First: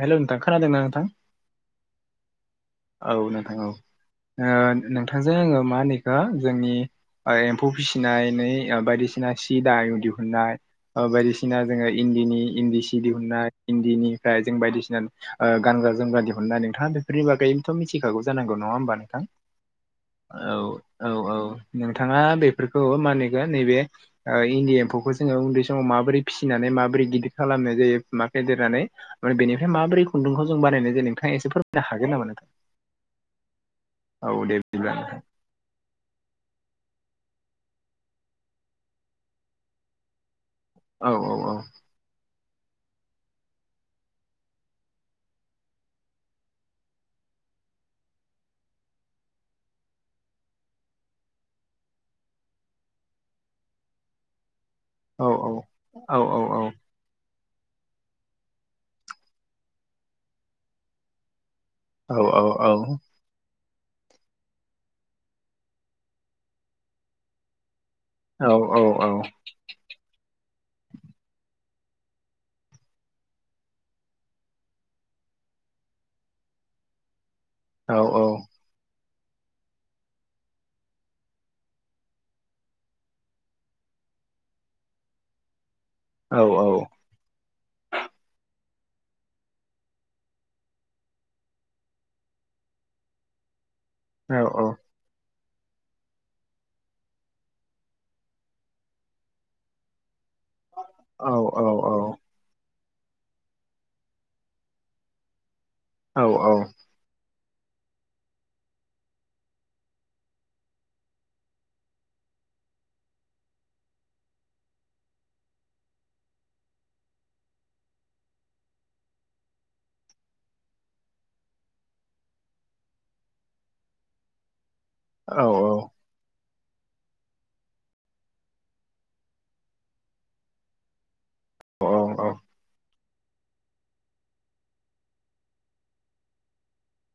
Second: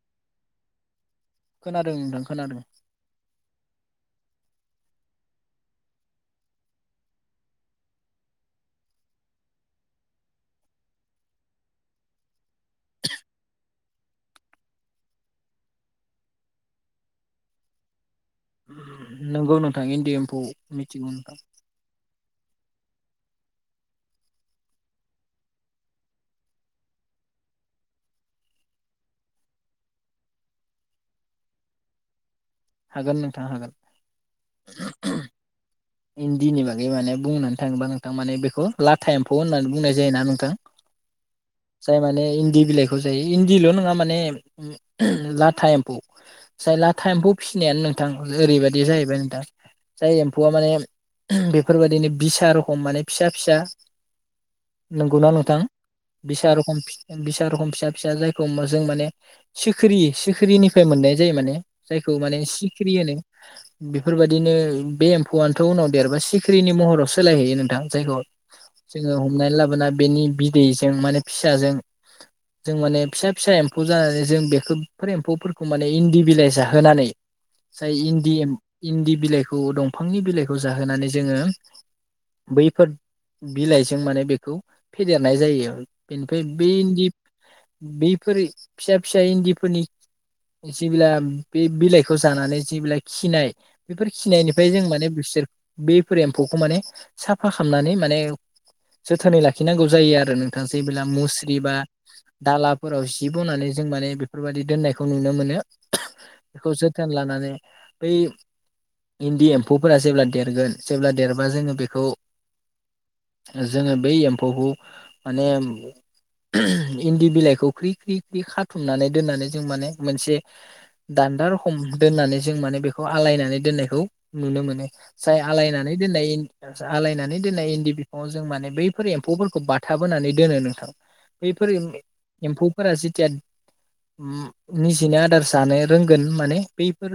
Hello नोंथां खोनादों ना नोंथां खोनादों नोंथां खोनादों औ नोंथां औ नोंथांजों आङो मा होनैखौ जोंनि एम्फौ फिसिनाय न बायदिसिना सि दा दिहुनाय बायदिसिना जोङो इनि इन्दि सि दिहुननाय इन्दिनिफ्राय जों बायदिसिना गानग्रा जोमग्रा दिहुनाय नोंथाङा बे नि बागैनोथ' मिथिखागौ जानांगौ न हबा नोंथ नोंगौ नोंथां इन्दि एम्फौ औ मिथिगौ औ नोंथां औ नोंथाङा खौ मा होनेखौ नैबे इन्दि एम्फौखौ जोङो उन्दै समाव माबोरै फिसिनानै माबोरै गिदिर खालाम नाय जायो मा फेदेरनानै मान बेनिफ्राय माबोरै खुन्दुंखौ जों बानायनाय जायो नोंथाङा एसे फोरमायनो हागोन नामा नोंथां हागोन नोंथां हागोन औ दे बिदिब्ला हिन्दीनि बागै माने बुंनानै थाङोबा नोंथां माने बेखौ लाथा एम्फौ होननानै बुंनाय जायोना नोंथां औ जाय माने इन्दि बिलाइखौ जायो इन्दिल' नङा माने लाथा एम्फौ जाय लाथा एम्फौ फिसिनायानो नोंथां ओरैबायदि जाहैबाय नोंथां जाय एम्फौआ माने बेफोरबायदिनो बिसा रखम माने फिसा फिसा औ नंगौना नोंथां औ बिसे रखम फिसा रखम फिसा फिसा जायखौ जों माने सिख्रि सिखिरिनिफ्राय मोननाय जायो माने औ जायखौ माने औ औ सिखिरि होनो बेफोरबायदिनो बे एम्फौआनो थौ उनाव देरबा सिखिरि्रिनि महराव सोलायहैयो नोंथां जायखौ औ औ जोङो हमनानै लाबोना बेनि दैजों माने फिसाजों जों माने फिसा फिसा एम्फौ जानानै जों बेफोर एम्फौफोरखौ माने इन्दिबिलाइ जाहोनानै जाय इन्दि इन्दि बिलाइखौ दंफांनि बिलाइखौ जाहोनानै जोङो बैफोर बिलाइजों माने बेखौ फेदेरनाय जायो। बेनिफ्राय बे इन्दि बेफोर फिसा फिसा इन्दिफोरनि जेब्ला बे बिलाइखौ जानानै जेब्ला खिनाय बेफोर खिनायनिफ्राय जों माने बिसोर बेफोर एम्फौखौ माने साफा खालामनानै माने जोथोनै लाखिनांगौ जायो आरो। नोंथाङा जे मुस्रि बा दाला फोराव जि बनानै जों माने बेफोरबायदि दोननायखौ नुनो मोनो बेखौ जोथोन लानानै बै इन्दि एम्फौफोरा जेब्ला देरगोन जेब्ला देरबा जोङो बेखौ जोङो बै एम्फौखौ माने इन्दि बिलाइखौ ख्रि ख्रि ख्रि ख्रि खाथुमनानै दोननानै जों माने मोनसे दान्दा रखम दोननानै जों माने बेखौ आलायनानै दोननायखौ नुनो मोनो। जाय आलायनानै दोननाय आलायनानै दोननाय इन्दि बिफाङाव जों माने बैफोर एम्फौफोरखौ बाथाबहोनानै दोनो नोंथां। बैफोर एम्फौफोरा जेथिया निजिनि आदार जानो रोंगोन माने बैफोर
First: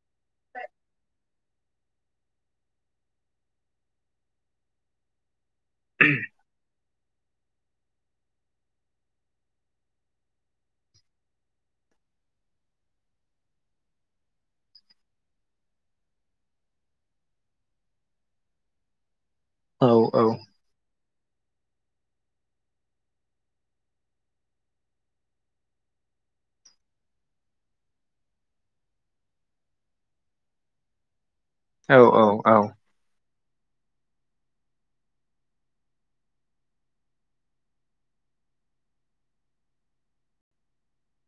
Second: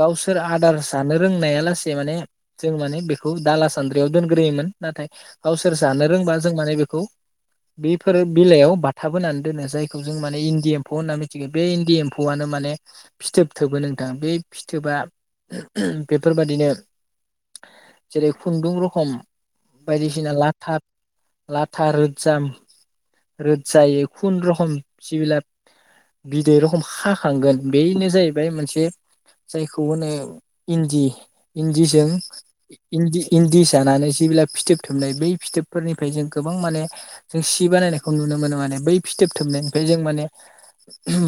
गावसोर आदार जानो रोंनाया लासे माने जों माने बेखौ दाला सान्द्रियाव दोनग्रोयोमोन नाथाय गावसोर जानो रोंबा जों माने बेखौ [inaudible] बेफोर बिलायाव बाथाब बोनानै दोनो जायखौ जों माने इन्दि एम्फौ होनना मिथिगौ बे इन्दि एम्फौआनो माने फिथोब थोबो नोंथां बे फिथोबा [inaudible] बेफोरबादिनो जेरै खुन्दुं रखम बायदिसिना लाथा लाथा रोजाम रोजायै खुन रखम जिबिला बिदै रखम हाखांगोन बेनो जाहैबाय मोनसे जायखौ होनो इन्दि औ इन्दिजों इन्दि इन्दि जानानै जेबोला फिथोब थोबनाय बै फिथोबफोरनिफ्राय जों गोबां माने जों सि बानायनायखौ नुनो नुनो मोनो माने बै फिथोब थोबनायनिफ्राय जों माने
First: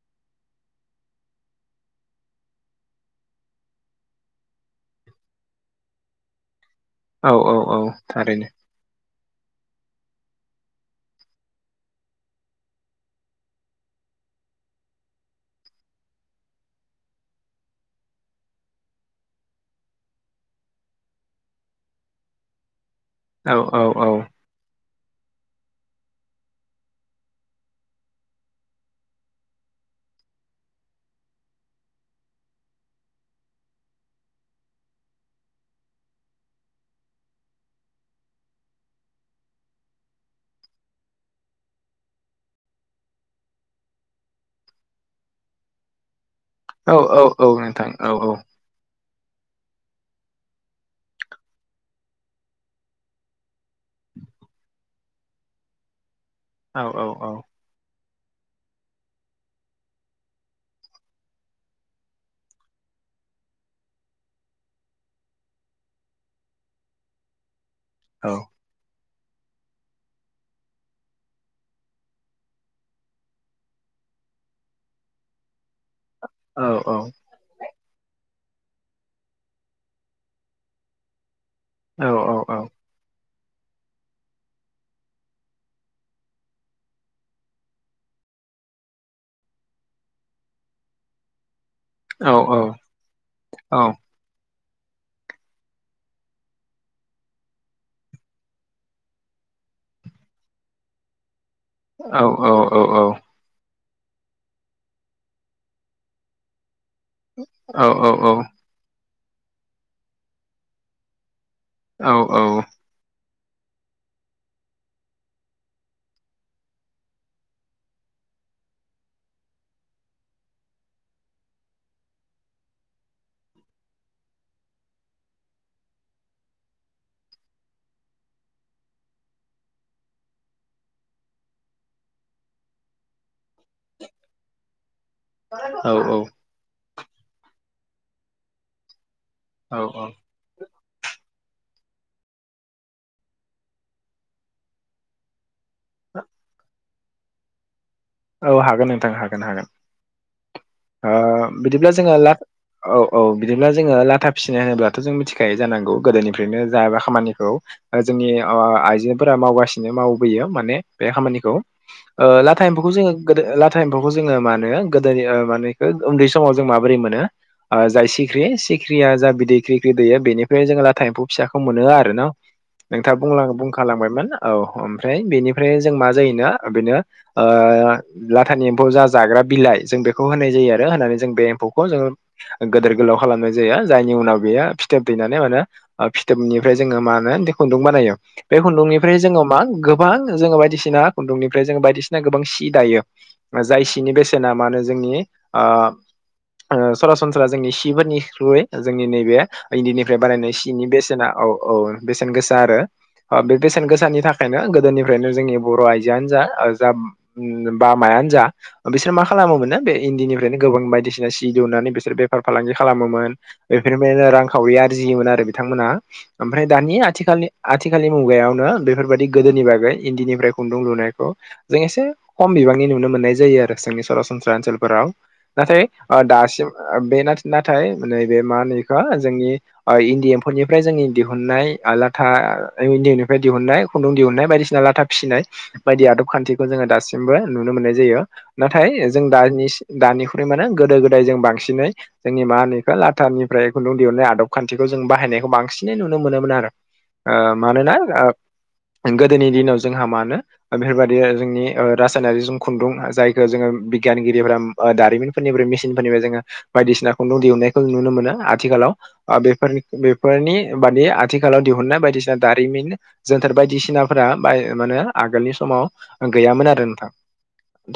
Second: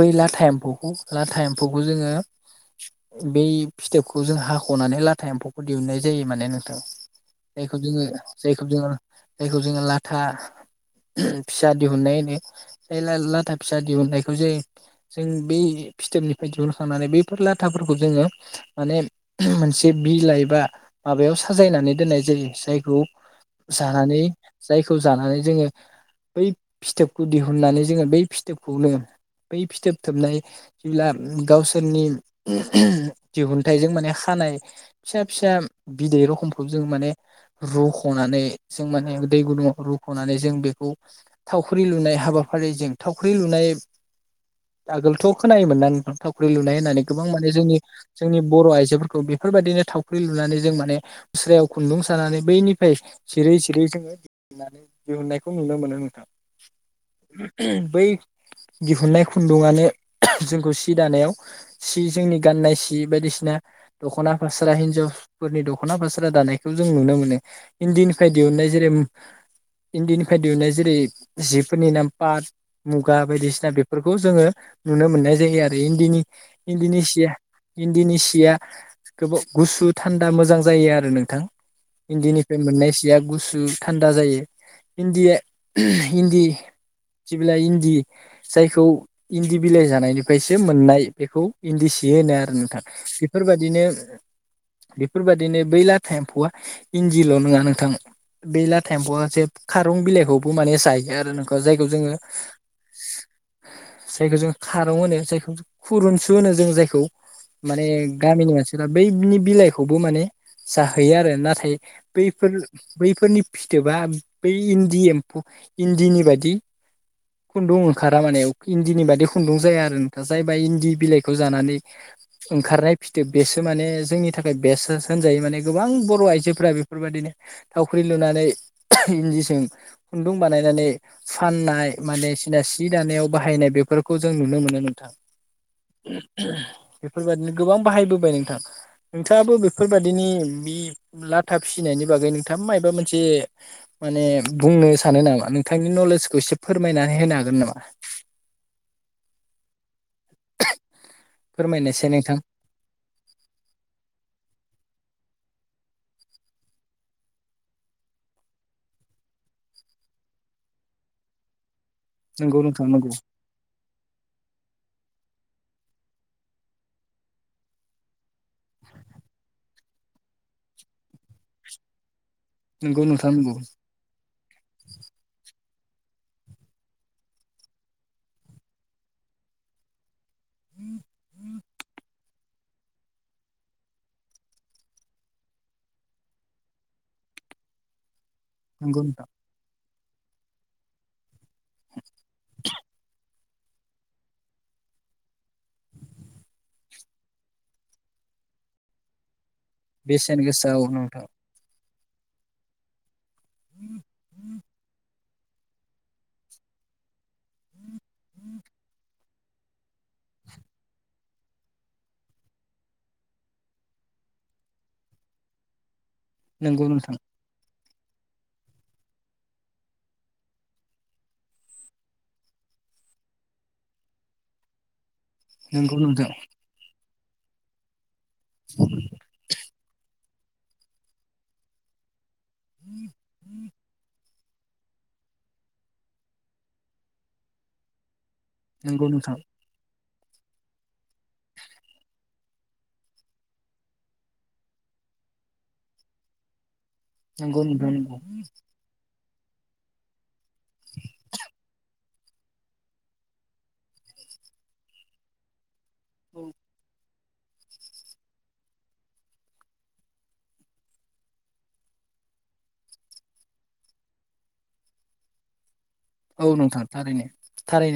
बै लाथा एम्फौखौ लाथा एम्फौखौ जोङो बै फिथोब खौ जों हाख'नानै लाथा एम्फौखौ दिहुननाय जायो माने नोंथां। औ जायखौ औ जोङो थारैनो जायखौ जोङो जायखौ जोङो लाथा फिसा दिहुननाय होनो लाथा फिसा दिहुननायखौ जों जों बे फिथोबनिफ्राय दिहुनखांनानै बैफोर लाथाफोरखौ जोङो माने मोनसे बिलाइ बा माबायाव साजायनानै दोननाय जायो जायखौ औ औ औ जानानै जायखौ जानानै जोङो बै फिथोबखौ दिहुननानै जोङो बै फिथोबखौनो बै फिथोब थोबनाय जेब्ला गावसोरनि दिहुनथाइजों माने माने खानाय फिसा फिसा बिदै रखमखौ जों माने रुख'नानै जों माने दै गुदुंङाव रुख'नानै जों बेखौ थावख्रि लुनाय हाबा फारि जे थावख्रि लुनाय आगोलथ' खोनायोमोन ना नोंथां? थावख्रि लुनाय होननानै औ गोबां औ माने जोंनि नोंथां औ औ जोंनि बर' आयजो बेफोरबायदिनो थावख्रि लुनानै जों माने खुस्रायाव खुन्दुं सानानै बैनिफ्राय जिरै जिरै जोङो होननानै दिहुननायखौ नुनो मोनो नोंथां। औ औ औ बै दिहुनाय खुन्दुंआनो जोंखौ सि दानायाव सि जोंनि गाननाय सि बायदिसिना दख'ना फास्रा हिनजावफोरनि दख'ना फास्रा दानायखौ जों नुनो मोनो। इन्दिफ्राय दिहुनन्नाय जेरै इन्दिनिफ्राय दिहुननाय जेरै जिफोरनि नाम पाट मुगा बायदिसिना बेफोरखौ जोङो नुनो मोननाय जायो आरो इन्दिनि औ औ इन्दिनि सिया इन्दिनि सिया, गोबाव गुसु थान्दा मोजां जायो आरो नोंथां इन्दिनिफ्राय मोननाय सिया गुसु, थान्दा जायो इन्दिया इन्दि, जिबिलाइ इन्दि जायखौ इन्दि बिलाइ जानायनिफ्रायसो मोननाय बेखौ इन्दि सि होनाय औ आरो नोंथां बेफोरबायदिनो, बेफोरबायदिनो बै लाथा एम्फौआ इन्दिल' नङा नोंथां, बेलाथा एम्फौआ जे खारं बिलाइखौबो माने जायो आरो नों जायखौ जोङो, जायखौ जों खारं होनो जायखौ खुरुनसु होनो जों जायखौ माने गामिनि मानसिफ्रा बैनि बिलाइखौबो माने जाहोयो आरो नाथाय बैफोर बैफोरनि फिथोबा बै इन्दि एम्फौ इन्दिनि बादि खुन्दुं ओंखारा माने इन्दिनि बादि खुन्दुं जाया आरो जायबा इन्दि बिलाइखौ जानानै ओंखारनाय फिथोब बेसो माने जोंनि थाखाय बेसो होनजायो माने गोबां बर' आइजोफोरा बेफोरबायदिनो थावख्रि, लुनानै इन्दिजों खुन्दुं बानायनानै फाननाय माने सिदा सि जानायाव बाहायनाय बेफोरखौ जों नुनो मोनो नोंथां औ औ। बेफोरबायदिनो गोबां बाहायबोबाय नोंथां नोंथाङाबो औ बेफोरबायदिनि बि लाथा फिसिनायनि बागै नोंथां माबा मोनसे माने बुंनो सानो नामा नों? नोंथांनि नलेजखौ एसे फोरमायनानै होनो हागोन नामा? औ हागोन नोंथां हागोन हागोन ओ बिदिब्ला फोरमायनायसै जोङो ला नोंथां औ औ बिदिब्ला जोङो लाथा फिसिनाय होनोब्लाथ' जों मिथि मिथिखायो जानांगौ गोदोनिफ्रायनो जायाबा खामानिखौ जोंनि आइजोफोरा मावगासिनो मावबोयो। बेयाव माने बे खामानिखौ ओ नंगौ लाथा नोंथां एम्फौखौ नंगौ जोङो गोदो लाथा एम्फौखौ मा होनो, गोदोनि मानेखौ उन्दै समाव जों माबोरै मोनो, जाय सिख्रि सिख्रिया जा बिदै खिरिख्रि दैयो बेनिफ्राय जोङो लाथा एम्फौ फिसाखौ मोनो आरो ना? नंगौ नोंथाङा नोंथां बुंलां नंगौ बुंखालांबायमोन औ ओमफ्राय बेनिफ्राय जों मा जायोना बेनो, ओ लाथानि एम्फौ जा जाग्रा बिलाइ जों बेखौ होनाय जायो आरो होनानै जों बे एम्फौखौ जोङो, गोदोर गोलाव खालामनाय जायो। जायनि उनाव बेयो फिथोब दैनानै माने फिथोबनिफ्राय जोङो मा होनो, खुन्दुं बानायो बे नंगौ खुन्दुंनिफ्राय नोंथां जोङो मा गोबां जो बायदिसिना खुन्दुंनिफ्राय, ना गोबां सि दायो जाय सिनि बेसेना मा होनो जोंनि ओ ओ सरासनस्रा जोंनि सिफोरनि थ्रुयै जोंनि नैबे, इन्दिनिफ्राय बेसेन बानायनाय गोसा औ सिनि नोंथां बेसेना औ औ बेसेन गोसा आरो ओ बे बेसेन गोसानि थाखायनो गोदोनिफ्रायनो जोंनि बर' आइजो आनो जा जा बा मायानो जा बिसोर मा? खालामो मोनो बे इन्दिनिफ्रायनो गोबां बायदिसिना सि दुनानै बिसोर बेफार फालांगि खालामोमोन बेफोरनिफ्रायनो रांखावरि आरजियोमोन आरो बिथांमोना ओमफ्राय नंगौ दानि नोंथां आथिखालनि, आथिखालनि मुगायावनो बेफोरबायादि गोदोनि बागै इन्दिनिफ्राय खुन्दुं लुनायखौ, जों एसे खम बिबांनि नुनो मोननाय जायो आरो जोंनि सरासनस्रा ओनसोलफोराव, नाथाय नंगौ नोंथां दासिम बे नाथाय नैबे मा होनो बेखौ जोंनि, इन्दि एम्फौनिफ्राय जोंनि दिहुननाय लाथा इन्दि एम्फौनिफ्राय दिहुननाय खुन्दुं दिहुननाय, बायदिसिना लाथा फिसिनाय बायदि आदब खान्थिखौ जोङो दासिमबो नुनो मोननाय जायो। नंगौ नाथाय जों नोंथां दानि दानिख्रुइ माने गोदो गोदाय जों बांसिनै जोंनि मा होनो इखो लाटारनिफ्राय खुन्दुं दिहुननाय आदब खान्थिखौ, जों बाहायनायखौ बांसिनै नुनो मोनोमोन आरो ओ नंगौ नोंथां मानोना नंगौ गोदोनि दिनाव जोंहा मानो बेफोरबादि जोंनि ओ रासायनारि जों खुन्दुं जायखौ जोङो बिगियानगिरिफ्रा दारिमिनफोरनिफ्राय मि [unintelligible] जोङो बायदिसिना खुन्दुं दिहुननायखौ नुनो मोन आथिखालाव ओ बेफोरनि बेफोरनि बादि आथिखालाव दिहुननाय बायदि बायदिसिना दारिमिन जोनथार बायदिसिनाफोरा बाय माने आगोलनि समाव औ गैयामोन आरो नोंथां थारैनो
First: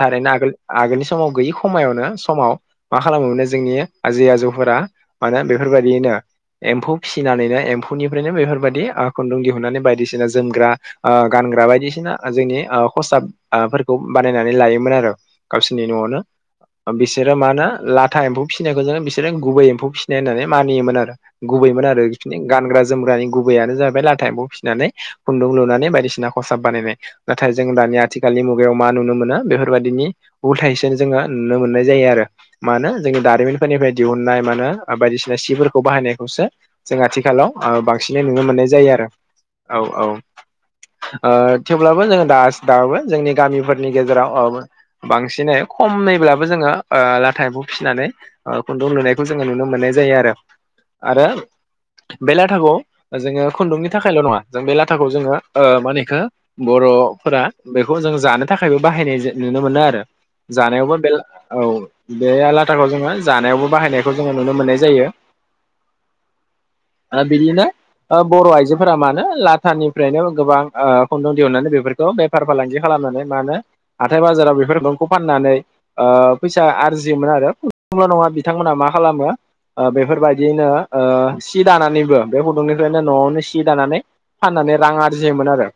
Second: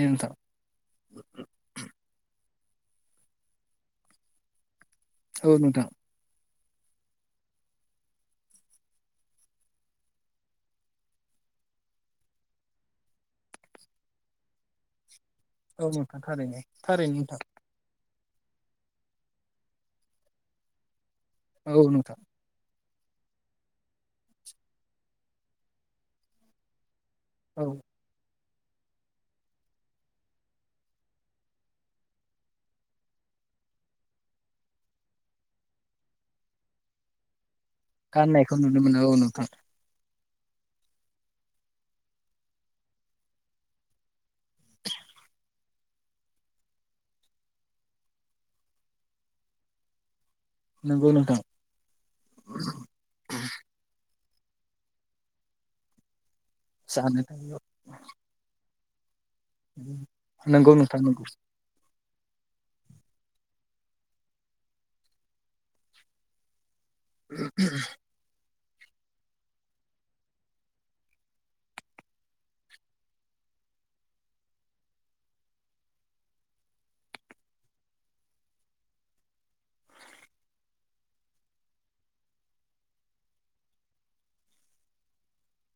थारैनो नोंथां आगोल आगोलनि समाव गैयि खायावनो समाव मा खालामोम मोनो जोंनि आजै- आजौफोरा माने औ नोंथां बेफोरबायदियैनो एम्फौ फिसिनानैनो एम्फौनिफ्रायनो बेफोरबायदि खुन्दुं दिहुननानै बायदिसिना जोमग्रा ओ गान नग्रा बायदिसिना जोंनि ओ खसाब ओ फोरखौ बानायनानै लायोमोन आरो। गावसोरनि औ न'आवनो नोंथां थारैनो थारैनो बिसोरो नोंथां मा होनो ला था एम्फौ फिनायखौनो बिसोर गुबै एम्फौ फिसिनाय होननानै मानियोमोन आरो औ गुबैमोन आरो नोंथां बिसोरनि गानग्रा जोमग्रानि गुबैयानो जैबाय लाथा एम्फौ फिनानै खुन्दुं लुनानै बायदिसिना खसाब बानायनाय नाथाय औ जों दानि आथिनि मु मुगायाव मा नुनो मोनो बेफोरबायदिनि उल्थायसो जोङो नुनो मोननाय जायो आरो। मानो जोंनि दारिमिन फोरनिफ्राय दिहुननाय मा होनो ओ बायदिसिना सिफोरखौ बाहायनायखौसो जों आथिखालाव ओ बांसिनै नुनो गाननायखौ मोननाय जायो मोनो आरो औ नोंथां औ औ ओ थेवब्लाबो जोङो दा दाबो जोंनि गामिफोरनि गेजेराव आवबो बांसिनै खमैब्लाबो जोङो ओ लाथा एम्फौ फिनानै खुन्दुं लुनायखौ जोङो नुनो मोननाय जायो आरो। नंगौ आरो नोंथां बे लाथखौ ओ जोङो खुन्दुंनि थाखायल नङा जों बे लाथाखौ जोङो ओ मा होनो बेखौ जानो बर'फोरा बेखौ जों जानो थाखायबो बाहायनाय जा नुनो मोनो आरो। नंगौ जानायावबो नोंथां बे ला नंगौ औ बे आ लाथाखौ जोङो जानायावबो बाहायनायखौ जोङो नुनो मोननाय जायो। ओ बिदिनो ओ बर' आइजो फोरा मानो लाथानिफ्रायनो गोबां ओ खुन्दुं दिहुननानै बेफोरखौ बे फार फालांगि खालामनानै मानो हाथाय बाजाराव बेफोर खुन्दुंखौ फाननानै ओ फैसा आरजियोमोन आरो नंगौना नङा बिथांमोना मा मा खालामो ओ बेफोरबायदियैनो ओ सि दानानैबो बे खुन्दुंनिफ्रायनो नआवनो सि दानानै फान माने रां आरजियोमोन आरो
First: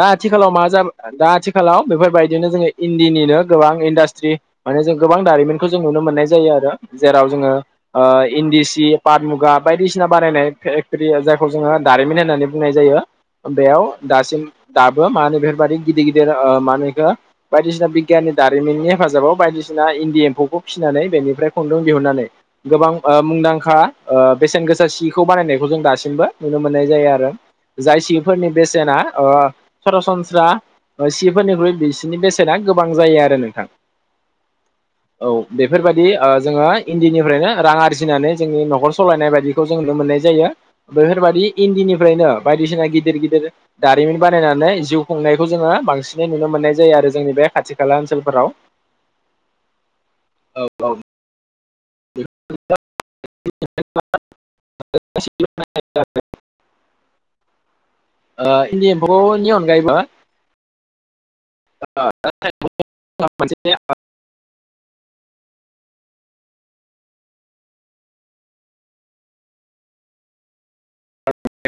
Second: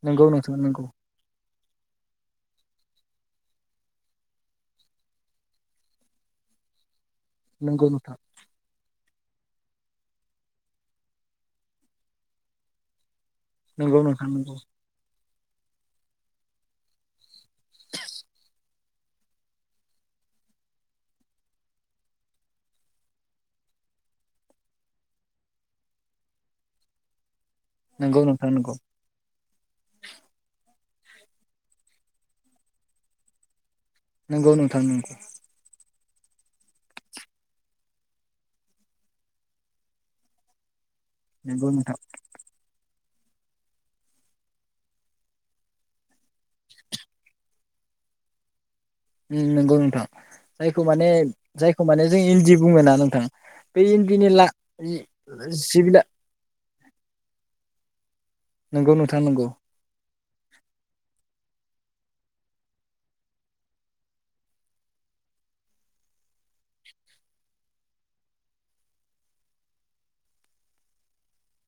दा नंगौ आथिखालाव नोंथां मा नंगौ जाबा दा आथिखालाव बेफोरबायदिनो जोङो इन्दिनिनो गोबां इन्डास्ट्रि आरो जों गोबां दारिमिनखौ जों नुनो मोन नाय जायो आरो जेराव जोङो नंगौ ओ इन्दि सि पाट मुगा बायदिसिना बानायनाय फेकट्रि जायखौ जोङो दारिमिन होननानै बुंनाय जायो। बेयाव नोंथां दासिम दाबो मा होनो बेफोरबायदि गिदिर गिदिर ओ मा होनो बिखो बायदिसिना बिगियाननि दारिमिननि हेफाजाबाव बायदिसिना इन्दि एम्फौखौ फिना नानै बेनिफ्राय खुंन्दुं दिहुननानै गोबां ओ मुंदांखा ओ बेसेन गोसा सिखौ बानायनायखौ जों दासिमबो नुनो मोननाय जायो आरो जाय नंगौ नोंथां नंगौ सिफोरनि नोंथां बेसेना ओ सरासनस्रा ओ सिफोरनिख्रुइ बिसिनि बेसेना गोबां जायो आरो नोंथां। नोंगौ नोंथां नोंगौ। नि ओ जोङो इन्दिनिफ्रायनो रां आरजिनानै जोंनि नखर सलायनाय बायदिखौ जों नुनो मोननाय जायो। बेफोरबादि नंगौ नोंथां इन्दिनिफ्रायनो बायदिसिना गिदिर- गिदिर दारिमिन बानायनानै जिउ खुंनाय खौ जोङो बांसिनै नुनो मोननाय जायो आरो जोंनि बे खाथि खाला ओनसोलफोराव। उम नोंगौ नोंथां जायखौ माने जायखौ माने जों इन्दि बुङोना नोंथां बे इन्दिनि लाख इ जि बिला ओ इन्दि नंगौ एम्फौ खौ नोंथां नंगौ नि अनगायैबो [unintelligible]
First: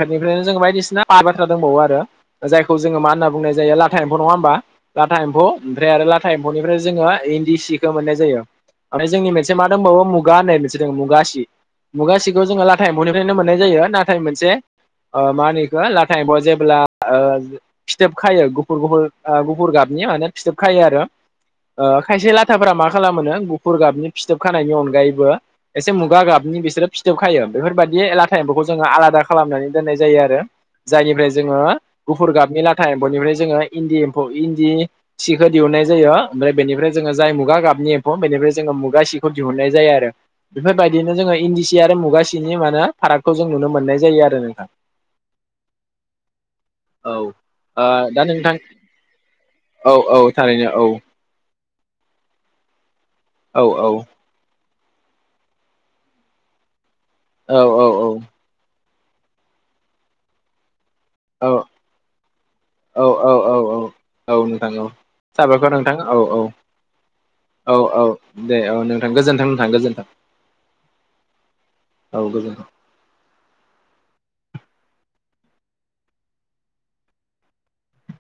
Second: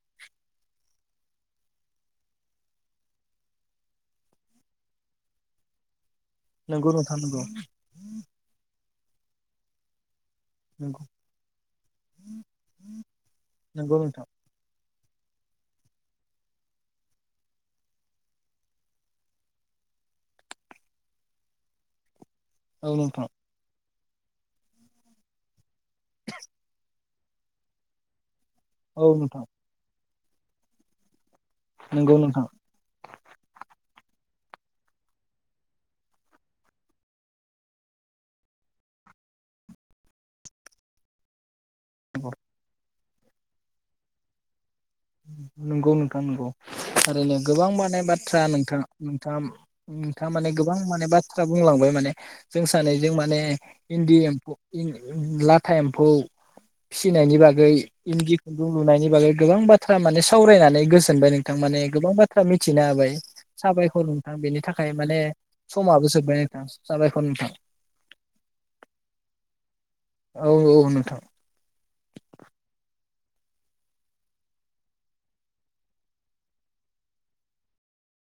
बेनिफ्रायनो जों बायदिसिना आद बाथ्रा दंबावो आरो जायखौ जोङो मा होनना बुंनाय जायो लाथा एम्फौ नङा होमबा? लाथा एम्फौ ओमफ्राय आरो ला थां एम्फौनिफ्राय नंगौ जोङो नोंथां नंगौ इन्दि बिखौ मोननाय जायो ओमफ्राय जोंनि मोनसे मा दंबावो गा होननाय मोनसे दङ नंगौ मुगा सि मुगा सिखौ जोङो लाथा एम्फौनिफ्रायनो मोननाय जायो नंगौ नाथाय नोंथां मोनसे ओ मा होनो बेखौ लाथा एम्फौया जेब्ला ओ फिथोब खायो गुफुर गुफुर ओ गुफुर गाब नियानो फिथोब खायो आरो ओ खायसे लाथाफोरा मा औ नोंथां खालामोनो गुफुर गाबनि फिथोब खानायनि अनगायैबो एसे मुगा गाबनि बिसोरो फिथोब खायो बेफोरबायदि ला थां एम्फौखौ जोङो औ आलादा नोंथां खालामनानै दोननाय जायो आरो जायनिफ्राय जोङो नंगौ गुफुर नोंथां गाबनि लाथा एम्फौनिफ्राय जोङो इन्दि खौ इन्दि सिखो दिहुननाय जायो ओमफ्राय बेनिफ्राय जोङो जाय मुगा गाबनि एम्फौ बेनिफ्राय जोङो मुगा सि खौ दिहुननाय जायो आरो बेफोरबायदिनो जोङो इन्दि सि सि आरो मुगा सिनि मा होनो फारागखौ जों नुनो मोननाय जायो आरो नोंथां नोंगौ नोंथां नोंगौ औ ओरैनो गोबां ओ माने दा बाथ्रा नोंथां नोंथाङा नोंथाङा औ औ नोंथाङा माने थारैनो गोबां औ माने बाथ्रा बुंलांबाय माने जों सानैजों माने औ इन्दि एम्फौ इन ओ लाथा एम्फौ फिसिनायनि बागै औ औ औ इन्दि खुन्दुं लुनायनि बागै गोबां बाथ्रा माने सावरायनानै गोजोनबाय औ नोंथां माने गोबां बाथ्रा मिथिनो औ हाबाय औ औ साबायखर औ नोंथां बेनि औ थाखाय माने साबायखर नोंथां समाबो औ जोबबाय औ नोंथां साबायखर नोंथां औ औ दे औ नोंथां गोजोन्थों नोंथां गोजोन्थों औ औ नोंथां औ गोजोनथों।